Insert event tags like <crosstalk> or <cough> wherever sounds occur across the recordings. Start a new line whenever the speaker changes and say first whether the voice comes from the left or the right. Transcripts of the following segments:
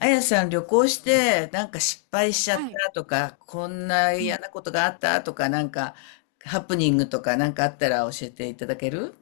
left: あやさん、旅行してなんか失敗しちゃっ
right: はい。
left: たとか、こんな
right: う
left: 嫌
right: ん。
left: なことがあったとか、なんかハプニングとかなんかあったら教えていただける？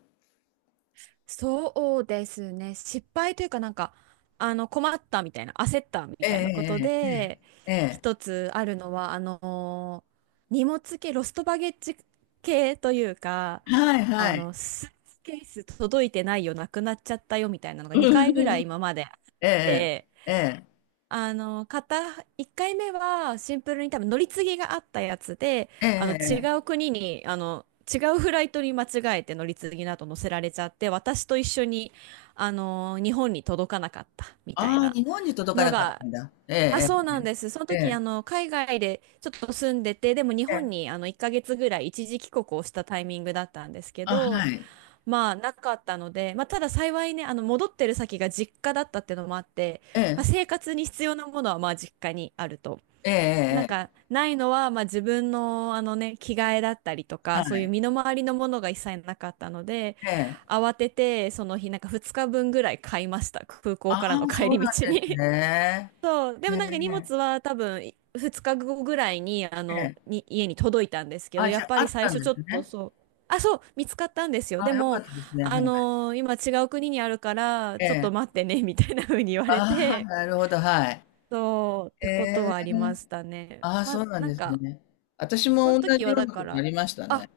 right: そうですね。失敗というかなんか、困ったみたいな、焦ったみ
left: え
right: たいなこと
left: え、
right: で、
left: ええ、え
right: 一つあるのは、荷物系、ロストバゲッジ系というか、
left: え、はいはい。
right: スーツケース届いてないよ、なくなっちゃったよみたいなのが
left: う
right: 2回ぐらい
left: ん。
right: 今まであっ
left: ええ、
right: て、
left: ええ、
right: あの、片、1回目はシンプルに多分乗り継ぎがあったやつで、
left: ええ、
right: 違
left: え
right: う
left: え。
right: 国に、違うフライトに間違えて乗り継ぎなど乗せられちゃって、私と一緒に、日本に届かなかったみたい
left: ああ、
right: な
left: 日本に届か
right: の
left: なかった
right: が、
left: んだ。え
right: あ、そう
left: え、
right: なんです。その
left: え
right: 時、
left: え、
right: 海外でちょっと住んでて、でも日
left: え
right: 本
left: え。
right: に、1ヶ月ぐらい一時帰国をしたタイミングだったんですけ
left: あ、は
right: ど、
left: い。
right: まあなかったので、まあ、ただ幸いね、戻ってる先が実家だったっていうのもあって、
left: え
right: まあ、
left: え、
right: 生活に必要なものはまあ実家にあると。
left: ええ、
right: なん
left: ええ、
right: かないのはまあ自分のね、着替えだったりと
left: は
right: か、そういう
left: い。
right: 身の回りのものが一切なかったので、
left: ええ。
right: 慌ててその日なんか2日分ぐらい買いました。空
left: あ
right: 港からの
left: あ、
right: 帰
left: そう
right: り
left: なん
right: 道
left: です
right: に。
left: ね。
right: そう、で
left: え
right: もなんか荷
left: え、
right: 物は多分2日後ぐらいに、
left: ええ。
right: 家に届いたんですけど、
left: あ、
right: や
left: じゃ
right: っ
left: あ、
right: ぱ
left: あ
right: り
left: っ
right: 最
left: たん
right: 初
left: で
right: ちょ
left: す
right: っと
left: ね。
right: そう、あ、そう、見つかったんですよ。で
left: あ、よか
right: も、
left: ったですね。はい。
right: 今違う国にあるから、
left: え
right: ちょっ
left: え。
right: と待ってね、みたいな風に言われ
left: ああ、
right: て、
left: なるほど、はい。
right: そう、ってこと
left: え
right: はありまし
left: え。
right: たね。
left: ああ、
right: ま
left: そ
right: あ、
left: うなん
right: なん
left: です
right: か、
left: ね。私
right: その
left: も同
right: 時
left: じ
right: は
left: よう
right: だ
left: なこ
right: か
left: とあ
right: ら、
left: りました
right: あ、
left: ね。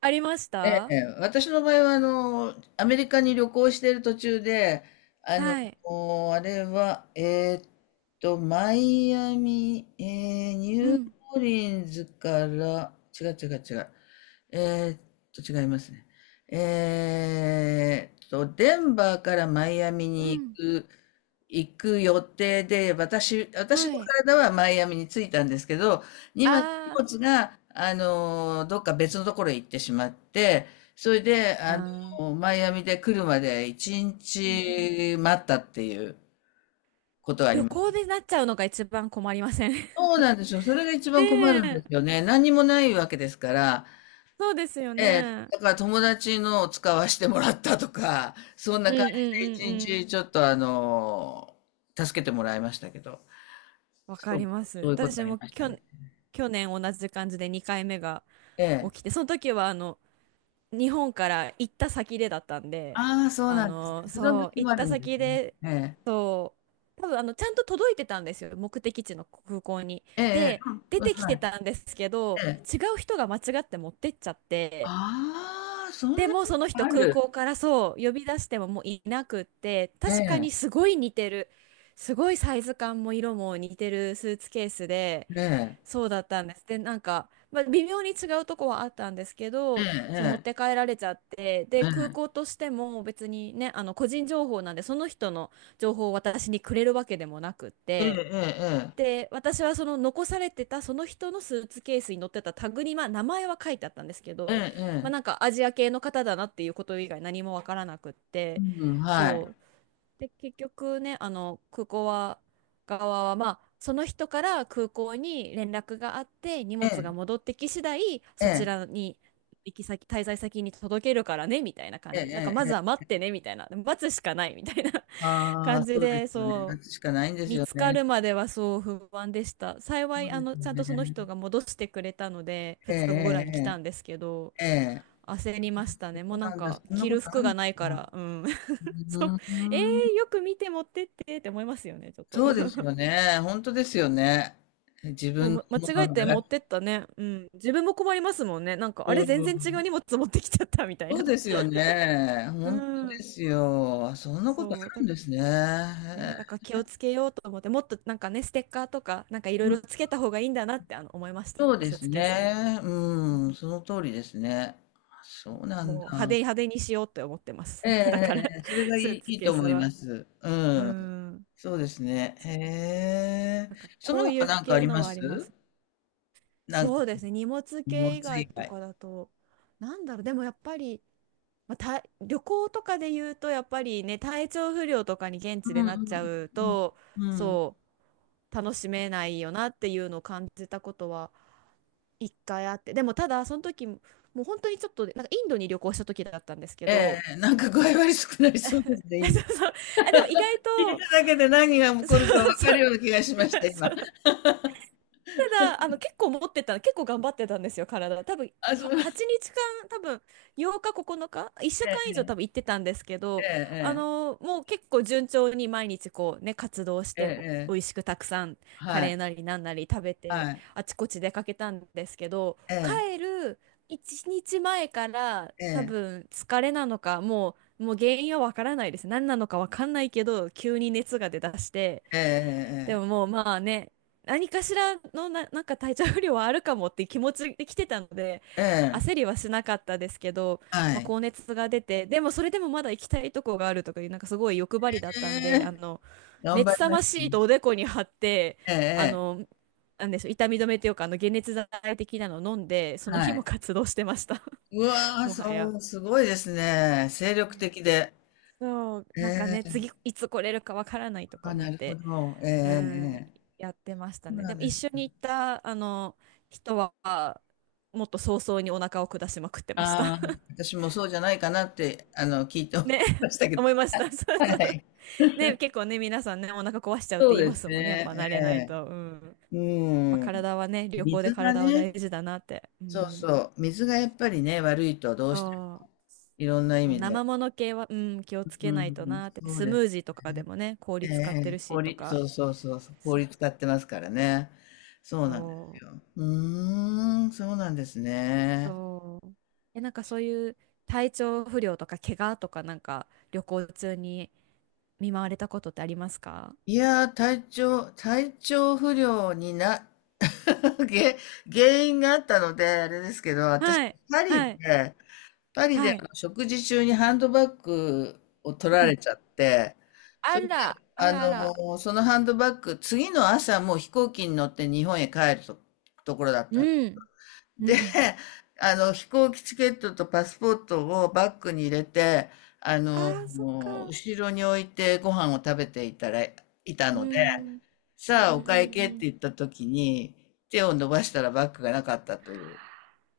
right: ありまし
left: え
right: た。
left: え、私の場合は、アメリカに旅行している途中で、あの、
right: はい。
left: あれは、えーっと、マイアミ、えーニ
right: う
left: ュー
right: ん、
left: オーリンズから、違う違う違う、えーっと、違いますね。えーっと、デンバーからマイアミ
right: う
left: に
right: ん、
left: 行く予定で、私の
right: はい。
left: 体はマイアミに着いたんですけど、今、荷
right: あ
left: 物が、どっか別のところへ行ってしまって、それで、
right: ー、
left: あ
right: あ
left: の、
right: ー、
left: マイアミで来るまで一
right: うんうん。
left: 日待ったっていう。
right: 旅行でなっちゃうのが一番困りません？ <laughs>
left: そうなんですよ。それが一
right: ね
left: 番困るんですよ
right: え。
left: ね。何にもないわけですから、
right: そうですよ
left: ええ、
right: ね。
left: だから友達のを使わせてもらったとか、そん
right: う
left: な
right: んう
left: 感じ
right: んう
left: で一
right: んうん。
left: 日ちょっと助けてもらいましたけど、
right: わか
left: そ
right: り
left: う、
right: ま
left: そう
right: す。
left: いうことあ
right: 私
left: り
right: も
left: ましたね。
right: 去年同じ感じで2回目が
left: ええ。
right: 起きて、その時は日本から行った先でだったんで、
left: ああ、そうなんです。その
right: そう、
left: 時も
right: 行っ
left: ある
right: た
left: んです
right: 先
left: ね。
right: で、
left: ええ。
right: そう、多分ちゃんと届いてたんですよ、目的地の空港に。
left: ええ、ええ。
right: で、
left: うん、
right: 出
left: うん、
right: てき
left: は
right: て
left: い。
right: たんですけど、
left: ええ。
right: 違う人が間違って持ってっちゃって、
left: ああ、そんな
right: でも
left: こ
right: その
left: とが
right: 人
left: あ
right: 空
left: る。
right: 港からそう呼び出してももういなくって、
left: え
right: 確か
left: え、
right: にすごい似てる、すごいサイズ感も色も似てるスーツケースで、
left: ええ、
right: そうだったんです。でなんか、まあ、微妙に違うとこはあったんですけ
left: ええ、
right: ど、そう持っ
left: ええ、
right: て帰られちゃって、で
left: ええ、
right: 空港としても別にね、個人情報なんでその人の情報を私にくれるわけでもなくっ
left: ええ、
right: て、
left: ええ、
right: で、私はその残されてたその人のスーツケースに載ってたタグに、まあ、名前は書いてあったんですけ
left: ええ、
right: ど、
left: ええ、
right: まあ、
left: え
right: なん
left: え、
right: かアジア系の方だなっていうこと以外何もわからなくって、
left: うん、はい。
right: そう。で、結局ね、空港は、側は、まあ、その人から空港に連絡があって、荷
left: え
right: 物が
left: え、
right: 戻ってき次第、
left: え
right: そち
left: え、
right: らに、行き先、滞在先に届けるからね、みたいな感
left: ええ、え
right: じで。
left: え、え
right: なんか、
left: え、
right: ま
left: ええ、ええ、ええ、うん、はい、ええ、ええ、ええ、え
right: ず
left: え、
right: は
left: ええ。
right: 待ってね、みたいな。待つしかない、みたいな <laughs>
left: あ
right: 感
left: あ、
right: じ
left: そうで
right: で、
left: すよね。
right: そ
left: 夏
right: う。
left: しかないんです
right: 見
left: よ
right: つか
left: ね。
right: るまではそう不安でした。幸
left: そ
right: い、
left: うですよ
right: ちゃんと
left: ね。
right: その人が戻してくれたので、
left: え
right: 2日後ぐらいに来た
left: え、
right: んですけど、
left: ええ、ええ。ええ。
right: 焦りましたね。も
left: そう
right: うな
left: な
right: ん
left: んだ、そ
right: か、
left: んな
right: 着
left: こ
right: る
left: とあ
right: 服
left: るん
right: が
left: だ。
right: ないから、うん。
left: う
right: <laughs> そう。
left: ー
right: えよ
left: ん。
right: く見て持ってってって思いますよね、ちょっと。
left: そうですよ
right: <laughs>
left: ね。本当ですよね。自
right: もう、
left: 分のも
right: 間違
left: の
right: え
left: なん
right: て
left: だか
right: 持って
left: ら。
right: ったね。うん。自分も困りますもんね。なんか、
left: う
right: あれ、全然違う
left: ん。
right: 荷物持ってきちゃったみたい
left: そ
right: な。
left: うですよね。
right: う
left: 本当で
right: ん。
left: すよ。そんなことあ
right: そう。
left: るんですね。へえ。
right: ね、だから気をつけようと思って、もっとなんかね、ステッカーとか、なんかいろい
left: うん、
right: ろつけた方がいいんだなって、思いまし
left: そう
right: た。
left: で
right: スー
left: す
right: ツケースに。
left: ね。うん、その通りですね。あ、そうな
right: も
left: ん
right: う派手
left: だ。
right: 派手にしようって思ってます。
left: ええ、え
right: <laughs> だから、
left: え、ええ、それがい
right: スー
left: い
right: ツ
left: いい
right: ケー
left: と
right: ス
left: 思いま
right: は。
left: す。
right: う
left: うん。
right: ん。
left: そうですね。
right: そう。
left: へえ。
right: なんか、
left: そ
right: こ
left: の
right: うい
left: 他
right: う
left: なんかあ
right: 系
left: り
right: の
left: ま
right: はありま
left: す？
right: す。
left: なん
right: そ
left: か、
right: うですね。荷物
left: 荷物
right: 系以外
left: 以
right: と
left: 外。
right: かだと、なんだろう、でもやっぱり、まあ、旅行とかで言うと、やっぱりね、体調不良とかに現
left: う
right: 地で
left: ん、う
right: なっちゃ
left: ん、
right: う
left: うん、
right: と、
left: うん。うん。
right: そう、楽しめないよなっていうのを感じたことは一回あって。でも、ただ、その時、もう本当にちょっと、なんかインドに旅行した時だったんですけ
left: え
right: ど、
left: え、なんか具合悪少なり
right: <laughs> そ
left: そうですね、イ
right: う
left: ンド。
right: そう。あ、でも意外
left: 聞い
right: と
left: ただけで何が
right: <laughs>
left: 起
right: そう
left: こるかわか
right: そ
left: る
right: う。
left: ような気がしました、今。
right: そう。ただ、結構持ってた、結構頑張ってたんですよ、体。多分、
left: あ、そう。
right: 8日間、多分、8日、9日、1週間以上多
left: ええ、
right: 分行ってたんですけど、
left: ええ、
right: もう結構順調に毎日こうね、活動し
left: ええ、え
right: て、
left: え、え
right: 美
left: え。
right: 味しくたくさん、カ
left: は
right: レ
left: い、
right: ーなりなんなり食べて、
left: はい。
right: あちこち出かけたんですけど、
left: ええ、
right: 帰る1日前から、多
left: ええ、
right: 分、疲れなのか、もう原因はわからないです。何なのかわかんないけど、急に熱が出だして、
left: ええ、え
right: で
left: え、え
right: も
left: え。
right: もうまあね、何かしらのなんか体調不良はあるかもっていう気持ちで来てたので、
left: え
right: 焦
left: え、
right: りはしなかったですけど、ま
left: は
right: あ、
left: い。
right: 高熱が出て、でもそれでもまだ行きたいとこがあるとかいう、なんかすごい欲張りだっ
left: え
right: たんで、
left: え、頑張
right: 熱
left: り
right: さ
left: ま
right: ま
left: した
right: シー
left: ね。
right: トをおでこに貼って、あ
left: ええ、え
right: の、なんでしょう、痛み止めっていうか、解熱剤的なのを飲んで、そ
left: え、
right: の日
left: は
right: も
left: い。
right: 活動してました、
left: う
right: <laughs>
left: わ、
right: もは
left: そ
right: や。
left: う、すごいですね。精力的で。
right: そう、
left: え
right: なんかね、
left: え、
right: 次いつ来れるかわからないとか
left: あ、
right: 思っ
left: なるほ
right: て。
left: ど。ええ、え
right: う
left: え、
right: ん、
left: ええ。
right: やってました
left: そう
right: ね。
left: な
right: で
left: ん
right: も
left: で
right: 一
left: す。
right: 緒に行ったあの人はもっと早々にお腹を下しまくってました。
left: ああ、私もそうじゃないかなって、聞いて
right: <laughs>
left: 思い
right: ね、
left: ましたけど。
right: 思いました。<laughs> そう
left: は
right: そう。
left: い。
right: ね、結構ね、皆さんね、お腹壊しちゃうっ
left: そ
right: て
left: う
right: 言い
left: で
right: ま
left: す
right: すもんね。やっぱ
left: ね、
right: 慣れないと。うん。やっ
left: ええ。
right: ぱ
left: うん。
right: 体はね、旅行で
left: 水が
right: 体は
left: ね、
right: 大事だなって。う
left: そう
right: ん。
left: そう、水がやっぱりね、悪いとどうして
right: そ
left: も、
right: う。
left: いろんな意
right: そう、
left: 味で。
right: 生もの系は、うん、気をつ
left: う
right: け
left: ん、う
right: ないと
left: ん、
right: なって。
left: そう
right: スム
left: で
right: ー
left: す。
right: ジーとかでもね、
left: え
right: 氷使ってる
left: え、
right: しと
left: 氷、
right: か。
left: そうそうそうそう、
right: そ
left: 氷使ってますからね。そうなんで
right: う。
left: すよ。うーん、そうなんですね。
right: そう。え、なんかそういう体調不良とか怪我とかなんか旅行中に見舞われたことってありますか？
left: いやー、体調不良に<laughs> げ原因があったので、あれですけど、私、
right: はい、
left: パリ
right: はい、
left: でパリで
right: はい。
left: 食事中にハンドバッグを取ら
right: う
left: れ
right: ん。
left: ちゃって、
right: あ
left: それで、
right: ら、あらあら。
left: そのハンドバッグ、次の朝もう飛行機に乗って日本へ帰ると、ところだったの。
right: うん。う
left: で、
right: ん。
left: 飛行機チケットとパスポートをバッグに入れて、あ
right: あ
left: の、
right: あ、そっか。
left: 後ろに置いてご飯を食べていたら、いた
right: う
left: ので、
right: ん。うんうん
left: さあお会計っ
right: う
left: て
right: ん。
left: 言った時に、手を伸ばしたらバッグがなかったという。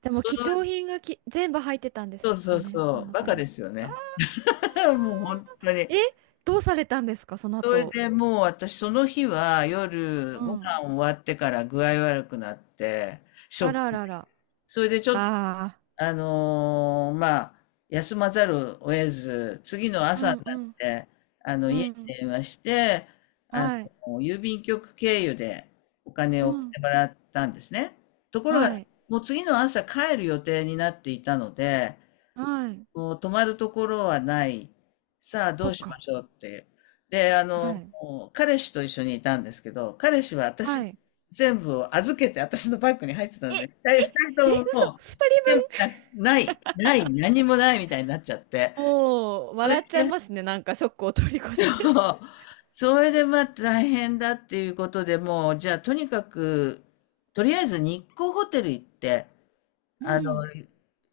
right: でも
left: そ
right: 貴重
left: う、
right: 品が全部入ってたんで
left: そう
right: す
left: そ
right: か
left: う
right: ね、そ
left: そ
right: の
left: う、バ
right: 中
left: カで
right: に。
left: すよ
right: あー。
left: ね。<laughs> もう本当に。
right: え、どうされたんですか、その
left: それ
right: 後。
left: でもう私その日は夜
right: う
left: ご飯
right: ん。
left: 終わってから具合悪くなって、シ
right: あ
left: ョッ
right: らあ
left: ク。
right: らあら。
left: それでちょっと、
right: ああ。
left: まあ、休まざるを得ず、次の
right: う
left: 朝
right: ん
left: に
right: う
left: なっ
right: ん。
left: て、
right: う
left: 家に
right: ん
left: 電話して、あの、
right: はい。
left: 郵便局経由でお金
right: う
left: を送っ
right: ん。
left: てもらったんですね。ところが、
right: はい。
left: もう次の朝帰る予定になっていたので、
right: はい。
left: もう泊まるところはない。さあ、ど
right: そっ
left: うしま
right: か。
left: しょうっていう。で、
right: はい。
left: 彼氏と一緒にいたんですけど、彼氏は
right: は
left: 私、
right: い。
left: 全部を預けて私のバッグに入ってた
right: え、
left: んで、
right: え、
left: 二
right: え、
left: 人とも
right: 嘘、
left: もう、
right: 二
left: 全
right: 人
left: 部
right: 分。
left: な、ない、ない、何もないみたいになっちゃって。
right: もう、
left: それ
right: 笑っちゃい
left: で、
right: ますね。なんかショックを通り越して。
left: それでまあ大変だっていうことでもう、じゃあとにかく、とりあえず日光ホテル行って、
right: う
left: あの、
right: ん。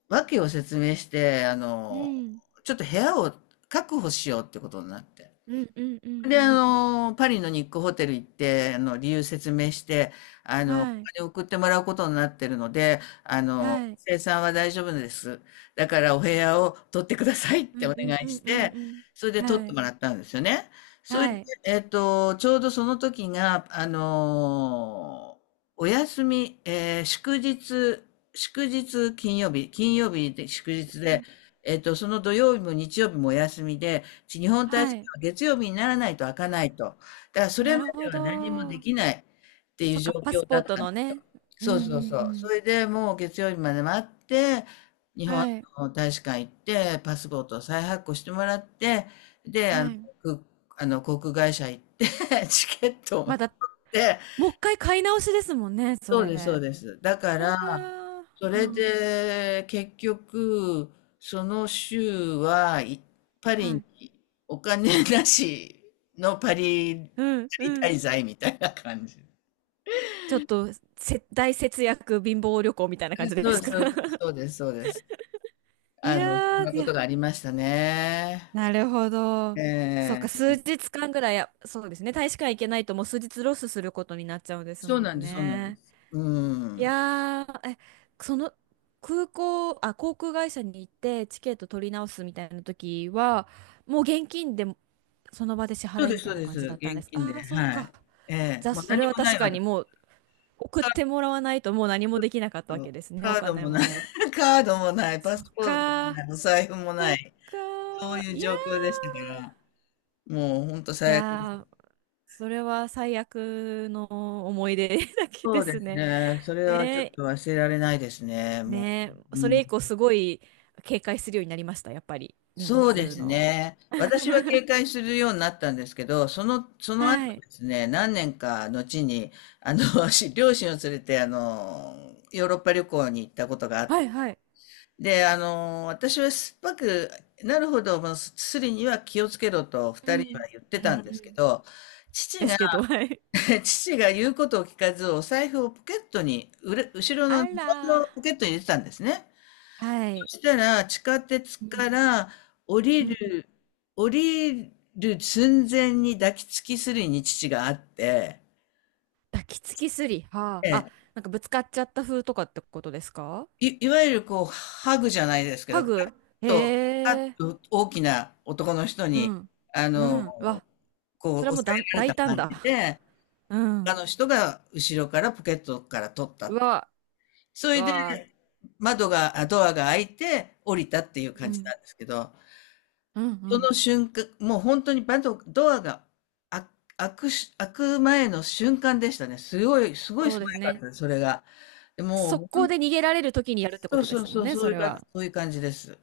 left: 訳を説明して、
right: うん。
left: ちょっと部屋を確保しようってことになって。
right: うんうんうんう
left: で、
right: ん。
left: パリのニックホテル行って、あの、理由説明して、あの、お
right: はい。
left: 金送ってもらうことになってるので、あの、
right: はい。
left: 生産は大丈夫です。だからお部屋を取ってくださいっ
right: う
left: て
right: ん
left: お
right: う
left: 願
right: んう
left: い
right: ん
left: し
right: うん
left: て、
right: うん。
left: それで取っ
right: は
left: て
right: い。
left: もらったんですよね。
right: は
left: それで、
right: い。
left: えっと、ちょうどその時が、お休み、祝日、金曜日で祝日
right: うん
left: で、えっと、その土曜日も日曜日もお休みで、日本大
right: は
left: 使
right: い。
left: 月曜日にならないと開かないと。だからそ
right: な
left: れま
right: る
left: で
right: ほ
left: は何もで
right: ど。
left: きないっていう
right: そっ
left: 状
right: か、パス
left: 況
right: ポ
left: だ
right: ー
left: っ
right: ト
left: たん
right: の
left: ですよ。
right: ね。う
left: そう
right: ん
left: そうそ
right: う
left: う。そ
right: ん
left: れでもう月曜日まで待って、日
right: うん。
left: 本
right: はい。
left: の大使館行って、パスポートを再発行してもらって、で、
right: はい。
left: あの航空会社行って、<laughs> チケットを持
right: ま
left: っ
right: だ、
left: て、
right: もう一回買い直しですもんね、そ
left: そうです、そう
right: れ。
left: です。だか
right: うわ
left: ら、
right: ー
left: そ
right: う
left: れ
right: ん
left: で結局、その週パリ
right: は
left: に
right: い。
left: お金なしパリ、パ
right: うんうん。
left: リ滞在みたいな感じ。
right: ちょっと大節約貧乏旅行みたいな感じ
left: そ
right: で
left: う
right: す
left: です、
right: か？
left: そうです、
right: <laughs>
left: そうです。そうです。
right: い
left: あの、そ
right: や
left: んな
right: ー、い
left: こと
right: や、
left: がありましたね。
right: なるほど。そう
left: え
right: か、数
left: ー、
right: 日間ぐらい、そうですね。大使館行けないともう数日ロスすることになっちゃうんです
left: そう
right: も
left: なん
right: ん
left: です、そうなんで
right: ね。
left: す。う
right: い
left: ん。
right: やー、その空港、あ、航空会社に行ってチケット取り直すみたいな時は、もう現金でその場で支
left: そう
right: 払い
left: で
right: み
left: す、
right: た
left: そ
right: い
left: う
right: な
left: で
right: 感
left: す。
right: じだったんで
left: 現
right: す。あ
left: 金で、
right: ー、そっ
left: は
right: か。
left: い。ええ、
right: じゃあ、
left: もう
right: そ
left: 何
right: れは
left: もな
right: 確
left: いわ
right: か
left: け。
right: にもう送ってもらわないともう何もできなかったわ
left: そ
right: け
left: う、
right: ですね、
left: カ
right: お
left: ード
right: 金
left: も
right: も
left: ない。
right: もう。
left: <laughs> カードもない、パ
right: そっ
left: スポートも
right: かー、
left: ない、お財布も
right: そ
left: な
right: っ
left: い、
right: か
left: そう
right: ー、
left: いう
right: いや
left: 状況でしたか
right: ー、
left: ら、もう本当
right: い
left: 最悪です。
right: やー、それは最悪の思い出 <laughs> だけ
left: そ
right: で
left: うで
right: す
left: す
right: ね。
left: ね、それはちょ
right: ね
left: っ
right: え、
left: と忘れられないですね、も
right: ねえ、
left: う。
right: そ
left: う
right: れ
left: ん。
right: 以降すごい警戒するようになりました、やっぱり、荷
left: そうで
right: 物
left: す
right: の。
left: ね。私は警
right: <laughs>
left: 戒するようになったんですけど、その
right: は
left: 後
right: い、
left: ですね、何年か後に、あの、<laughs> 両親を連れて、あの、ヨーロッパ旅行に行ったことがあっ
right: はい、はい。
left: で、あの、私は酸っぱくなるほど、まあすりには気をつけろと
right: う
left: 二人に
right: ん、
left: は言って
right: う
left: た
right: ん、
left: んで
right: う
left: すけ
right: ん。
left: ど、父
right: です
left: が、
right: けど、はい。
left: <laughs> 父が言うことを聞かず、お財布をポケットに、後ろ
right: あ
left: のズボン
right: らー、
left: のポケットに入れてたんですね。
right: はい。
left: そしたら、地下鉄
right: うん、
left: から降
right: う
left: り
right: ん。
left: る、降りる寸前に抱きつきすりに父があって、
right: 抱きつきすり。は
left: え
right: あ。あ、
left: え、
right: なんかぶつかっちゃった風とかってことですか？
left: いわゆるこう、ハグじゃないですけ
right: ハ
left: ど、
right: グ、
left: パッ
right: へえ。
left: と大きな男の人
right: う
left: に、
right: ん。
left: あ
right: う
left: の、
right: ん。うわ、
left: こ
right: それ
left: う、
right: は
left: 押
right: も
left: さ
right: う
left: えられた
right: 大胆
left: 感
right: だ。
left: じで、
right: う
left: 他
right: ん。
left: の人が後ろからポケットから取っ
right: う
left: た。
right: わ、
left: そ
right: う
left: れで、
right: わ。
left: 窓が、あドアが開いて降りたっていう
right: う
left: 感じ
right: ん。
left: なんですけど、
right: うんう
left: そ
right: ん。
left: の瞬間、もう本当にドアが開開くし、開く前の瞬間でしたね。すごい、すごい
right: そう
left: 素
right: です
left: 早かっ
right: ね。
left: たです、それが。で
right: 速
left: もう、
right: 攻で逃げられる時にやるってこ
left: そう
right: とで
left: そ
right: す
left: う
right: も
left: そ
right: ん
left: う、
right: ね、
left: そ
right: そ
left: うい
right: れ
left: うか、
right: は。
left: そういう感じです。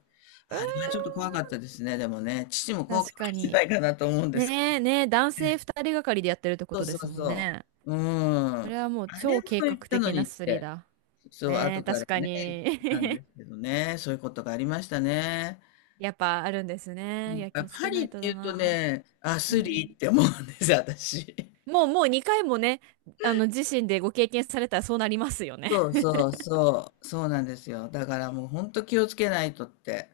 right: うーん、
left: あれはちょっと怖かったですね、でもね。父も怖かっ
right: 確か
left: たんじゃな
right: に。
left: いかなと思うんですけど。
right: ねえ、ねえ、男性二人がかりでやってるってこ
left: そう
right: とで
left: そ
right: す
left: う
right: もん
left: そ
right: ね。
left: う。うん。
right: それはもう
left: あれ
right: 超
left: も
right: 計
left: と言
right: 画
left: ったの
right: 的な
left: にっ
right: スリ
left: て、
right: だ。
left: そう、
right: ねえ、
left: 後から
right: 確か
left: ね、言っ
right: に。
left: てたんです
right: <laughs>
left: けどね。そういうことがありましたね。
right: やっぱあるんですね。いや、気
left: あ、
right: をつ
left: パ
right: けな
left: リっ
right: い
left: て
right: と
left: 言
right: だ
left: うと
right: な。
left: ね、あ、
right: う
left: スリー
right: ん。
left: って思うんです、私。
right: もう、もう2回もね、あの、自身でご経験されたらそうなりますよね。
left: そうそうそう、そうなんですよ。だからもう本当気をつけないとって。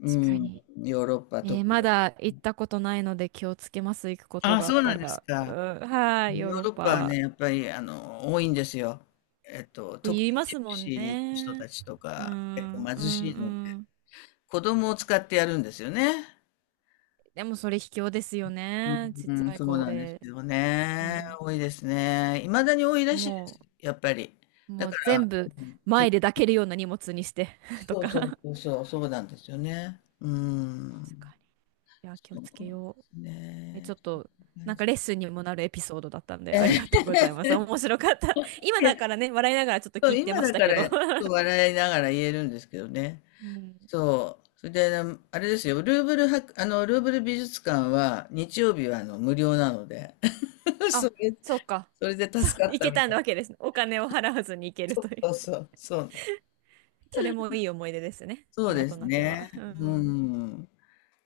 left: う
right: 確か
left: ん、
right: に。
left: ヨーロッパ
right: え
left: 特
right: ーま
left: に。
right: だ行ったことないので気をつけます。行くこと
left: あ、
right: があ
left: そ
right: っ
left: うな
right: た
left: んです
right: ら。う
left: か。
right: ん、はい、ヨー
left: ヨー
right: ロッ
left: ロッパは
right: パ。
left: ね、やっぱりあの多いんですよ。えっと、特
right: 言い
left: に
right: ま
left: ジ
right: す
left: プ
right: も
left: シ
right: ん
left: ーの人
right: ね。
left: たちと
right: うん、う
left: か、結構
right: ん、
left: 貧
right: う
left: しいので、
right: ん。
left: 子供を使ってやるんですよね。
right: でもそれ卑怯ですよね。ちっ
left: う
right: ち
left: ん、
right: ゃい
left: そう
right: 子
left: なんです
right: で。
left: よ
right: う
left: ね。
right: ん。
left: 多いですね。いまだに多いらしいで
right: も
left: す、やっぱり。
right: う、も
left: だか
right: う全
left: ら、
right: 部
left: うん、
right: 前で抱けるような荷物にして <laughs> と
left: そう
right: か。
left: そう
right: 確
left: そうそう、そうなんですよね。う
right: か
left: ん。
right: に。いや、気を
left: そう
right: つけ
left: で
right: よう。
left: す
right: え、ちょ
left: ね。
right: っと、なんかレッスンにもなるエピソードだったんで、
left: え
right: あり
left: ー、
right: が
left: いや、
right: とうございます。面白かった。<laughs> 今だ
left: <laughs>
right: からね、笑いながらちょっと
left: そ
right: 聞
left: う
right: いて
left: 今
right: まし
left: だ
right: た
left: か
right: けど。
left: ら笑いながら言えるんですけどね。
right: うん。
left: そう。それで、あれですよ、ルーブル美術館は日曜日はあの無料なので、<laughs> そ
right: あ、
left: れ、
right: そうか。
left: それで
right: そう、
left: 助かっ
right: い
left: た
right: け
left: み
right: た
left: たいな。
right: わけですね。お金を払わずに行ける
left: そ
right: とい
left: うそう
right: う。
left: そう、そう。
right: それもいい思い出ですね。
left: そう
right: 今
left: で
right: と
left: す
right: なって
left: ね。
right: は。う
left: う
right: ん。
left: ん。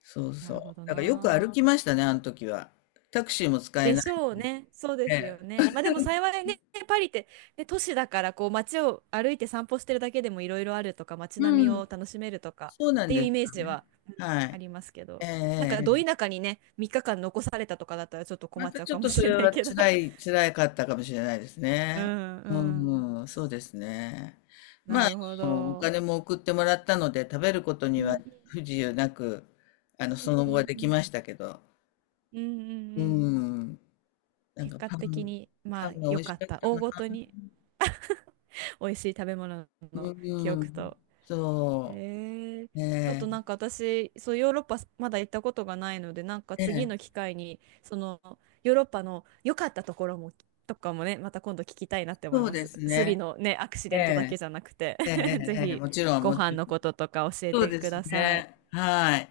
left: そう
right: な
left: そ
right: る
left: う。
right: ほど
left: だからよく
right: な。
left: 歩きましたね、あの時は。タクシーも使え
right: で
left: ない
right: しょうね。そうですよね。
left: で。
right: まあでも幸いね、パリって、ね、都市だからこう街を歩いて散歩してるだけでもいろいろあるとか、街並み
left: う
right: を
left: ん。
right: 楽しめるとか
left: そう
right: っ
left: なん
right: ていう
left: で
right: イ
left: す。
right: メージは
left: は
right: あ
left: い。
right: りますけ
left: え
right: ど。なんか、ど
left: え、
right: 田舎にね、3日間残されたとかだったらちょっと困
left: ま
right: っち
left: た
right: ゃう
left: ちょ
right: か
left: っ
right: も
left: とそ
right: しれ
left: れ
right: ない
left: は
right: けど。<laughs>
left: 辛かったかもしれないです
right: う
left: ね。
right: ん
left: う
right: うん。
left: ん、うん、そうですね。
right: な
left: まあ、
right: るほ
left: あのお
right: ど。
left: 金も送ってもらったので、食べること
right: う
left: には
right: んう
left: 不自由なく、あの、
right: ん
left: その
right: う
left: 後は
right: ん
left: で
right: う
left: きまし
right: ん
left: たけど。
right: うんうんうんう
left: う
right: ん。
left: ん。なん
right: 結
left: か
right: 果
left: パ
right: 的
left: ン、
right: に
left: パ
right: まあ
left: ンが美
right: 良
left: 味し
right: かっ
left: かっ
right: た、
left: た
right: 大
left: な。
right: ごとに。美味しい食べ物
left: う
right: の記憶
left: ん。
right: と、
left: そ
right: えー、
left: う。
right: ちょっとな
left: ね
right: んか私、そうヨーロッパまだ行ったことがないので、なんか
left: え。え
right: 次の
left: え。
right: 機会に、そのヨーロッパの良かったところも、とかもね、また今度聞きたいなって思い
left: そう
right: ま
left: で
right: す。
left: す
right: スリ
left: ね。
right: のね、アクシ
left: え
right: デントだけ
left: え。
right: じゃなくて
left: ええ、え
right: <laughs> ぜ
left: え、ええ、
right: ひ
left: もちろん、
right: ご
left: もち
right: 飯
left: ろ
right: の
left: ん。
right: こととか教え
left: そう
right: て
left: で
right: く
left: す
right: ださい。
left: ね。はい。